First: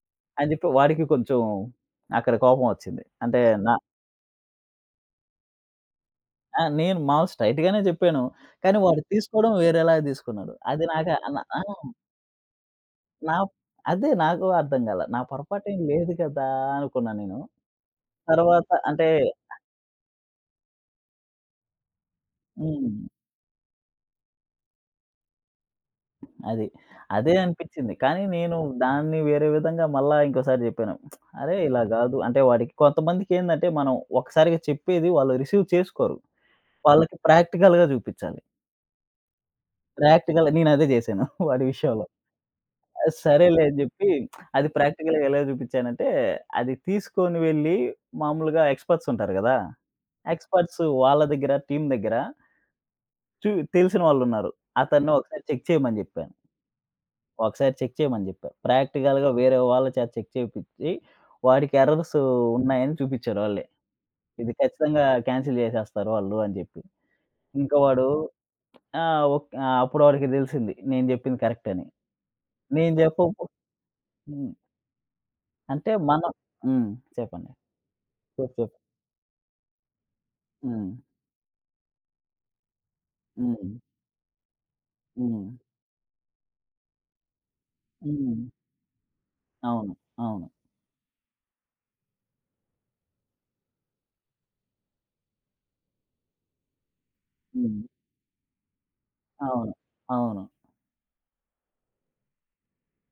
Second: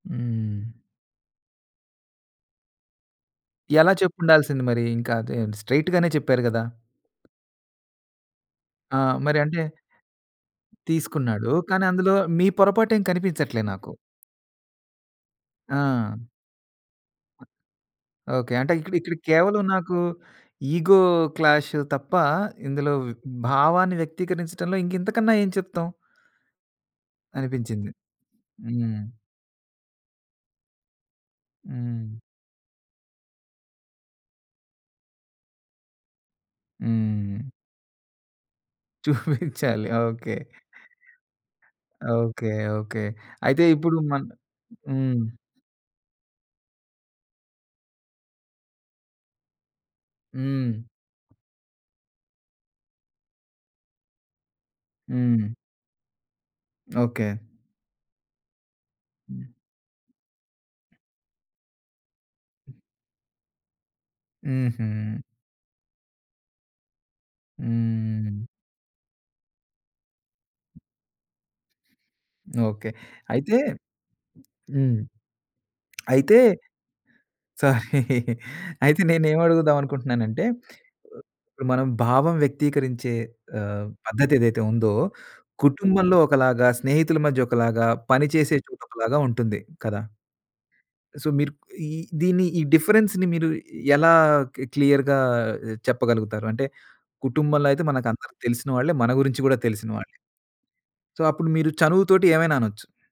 అని చెప్పి హ్మ్. వాడికి కొంచెం అక్కడ కోపం ఒచ్చింది. అంటే నా ఎలా చెప్పుండాల్సింది మరి? ఇంకా అది స్ట్రెయిట్‌ గానే చెప్పారు ఆ! గదా! నేను మాములుగా స్ట్రెయిట్‌‌గానే చెప్పాను. కానీ ఆ! వాడు మరి తీసుకోవడం అంటే వేరేలాగా తీసుకున్నాడు. అది నాకు అ న తీసుకున్నాడు. ఆ! కానీ అందులో మీ పొరపాటేం నా కనిపించట్లే నాకు. అదే నాకు అర్థంకాల. నా పొరపాటు ఏం లేదు ఆ! కదా? అనుకున్నా నేను. ఓకే. తరువాత అంటే అంటే ఇక్కడిక్కడ కేవలం నాకు ఇగో క్లాష్ తప్ప ఇందులో హ్మ్. భావాన్ని వ్యక్తీకరించడంలో ఇంకింతకన్నా ఏం చెప్తాం? అది. అదే అనిపించింది. అనిపిచింది. కానీ నేను హ్మ్. దాన్ని వేరే విధంగా మళ్ళా ఇంకోసారి చెప్పాను. అరే! ఇలా కాదు. హ్మ్. అంటే వాడికి కొంతమందికేందంటే మనం ఒక్కసారిగా చెప్పేది వాళ్ళు రిసీవ్ చేసుకోరు. వాళ్ళకి హ్మ్. ప్రాక్టికల్‌గా చూపిచ్చాలి. చూపించాలి. ఓకే. ప్రాక్టికల్ నేను అదే చేశాను వాడి విషయంలో. ఓకే. ఓకే. ఆహ్, అయితే సరేలే అని ఇప్పుడు చెప్పి మన్ అది హ్మ్. ప్రాక్టికల్‌గా ఎలా చూపించానంటే అది తీసుకొని వెళ్లి మామూలుగా ఎక్స్‌పర్ట్స్ ఉంటారు గదా! హ్మ్. ఎక్స్‌పర్ట్స్ వాళ్ళ దగ్గర టీమ్ దగ్గర చు తెలిసిన వాళ్ళున్నారు. అతన్ని ఒకసారి హ్మ్. చెక్ చేయమని చెప్పాను. ఓకే. ఒకసారి చెక్ చేయమని చెప్పా. ప్రాక్టికల్‌గా హ్మ్. వేరే వాళ్ళ చేత చెక్ చేపిచ్చి వాడికి ఎర్రర్స్ ఉన్నాయని చూపించారు ఒళ్ళే. ఇది ఖచ్చితంగా హుహు. కాన్సెల్ చేసేస్తారు వాళ్ళు అని చెప్పి. ఇంకా వాడు హ్మ్. ఆ! ఓ ఆ! అప్పుడు వాడికి తెలిసింది నేను చెప్పింది కరెక్ట్ అని. ఓకే. నేను చెప్పకుపొ అయితే హ్మ్. హ్మ్. అంటే మనం అయితే హ్మ్. చెప్పండి. సారీ. చెప్పు. చెప్పు. అయితే నేనేం అడుగుదాం అనుకుంటున్నానంటే హ్మ్. ఇప్పుడు మనం భావం వ్యక్తీకరించే హ్మ్. ఆహ్, పద్ధదేదైతే ఉందో హ్మ్. కుటుంబంలో ఒకలాగా, స్నేహితుల మధ్యొకలాగా, పని హ్మ్. చేసే చోటొకలాగా ఉంటుంది. అవును. కదా? అవును. సో మీరు ఈ దీన్ని ఈ డిఫరెన్స్‌ని మీరు ఎలా కి క్లియర్‌గా చెప్పగలుగుతారు? అంటే కుటుంబంలో హ్మ్. అయితే మనకందరు తెలిసిన వాళ్ళే. మన గురించి కూడా అవును. తెలిసిన వాళ్ళే. అవును. సో అప్పుడు మీరు చనువుతోటి ఏమైనా అనొచ్చు.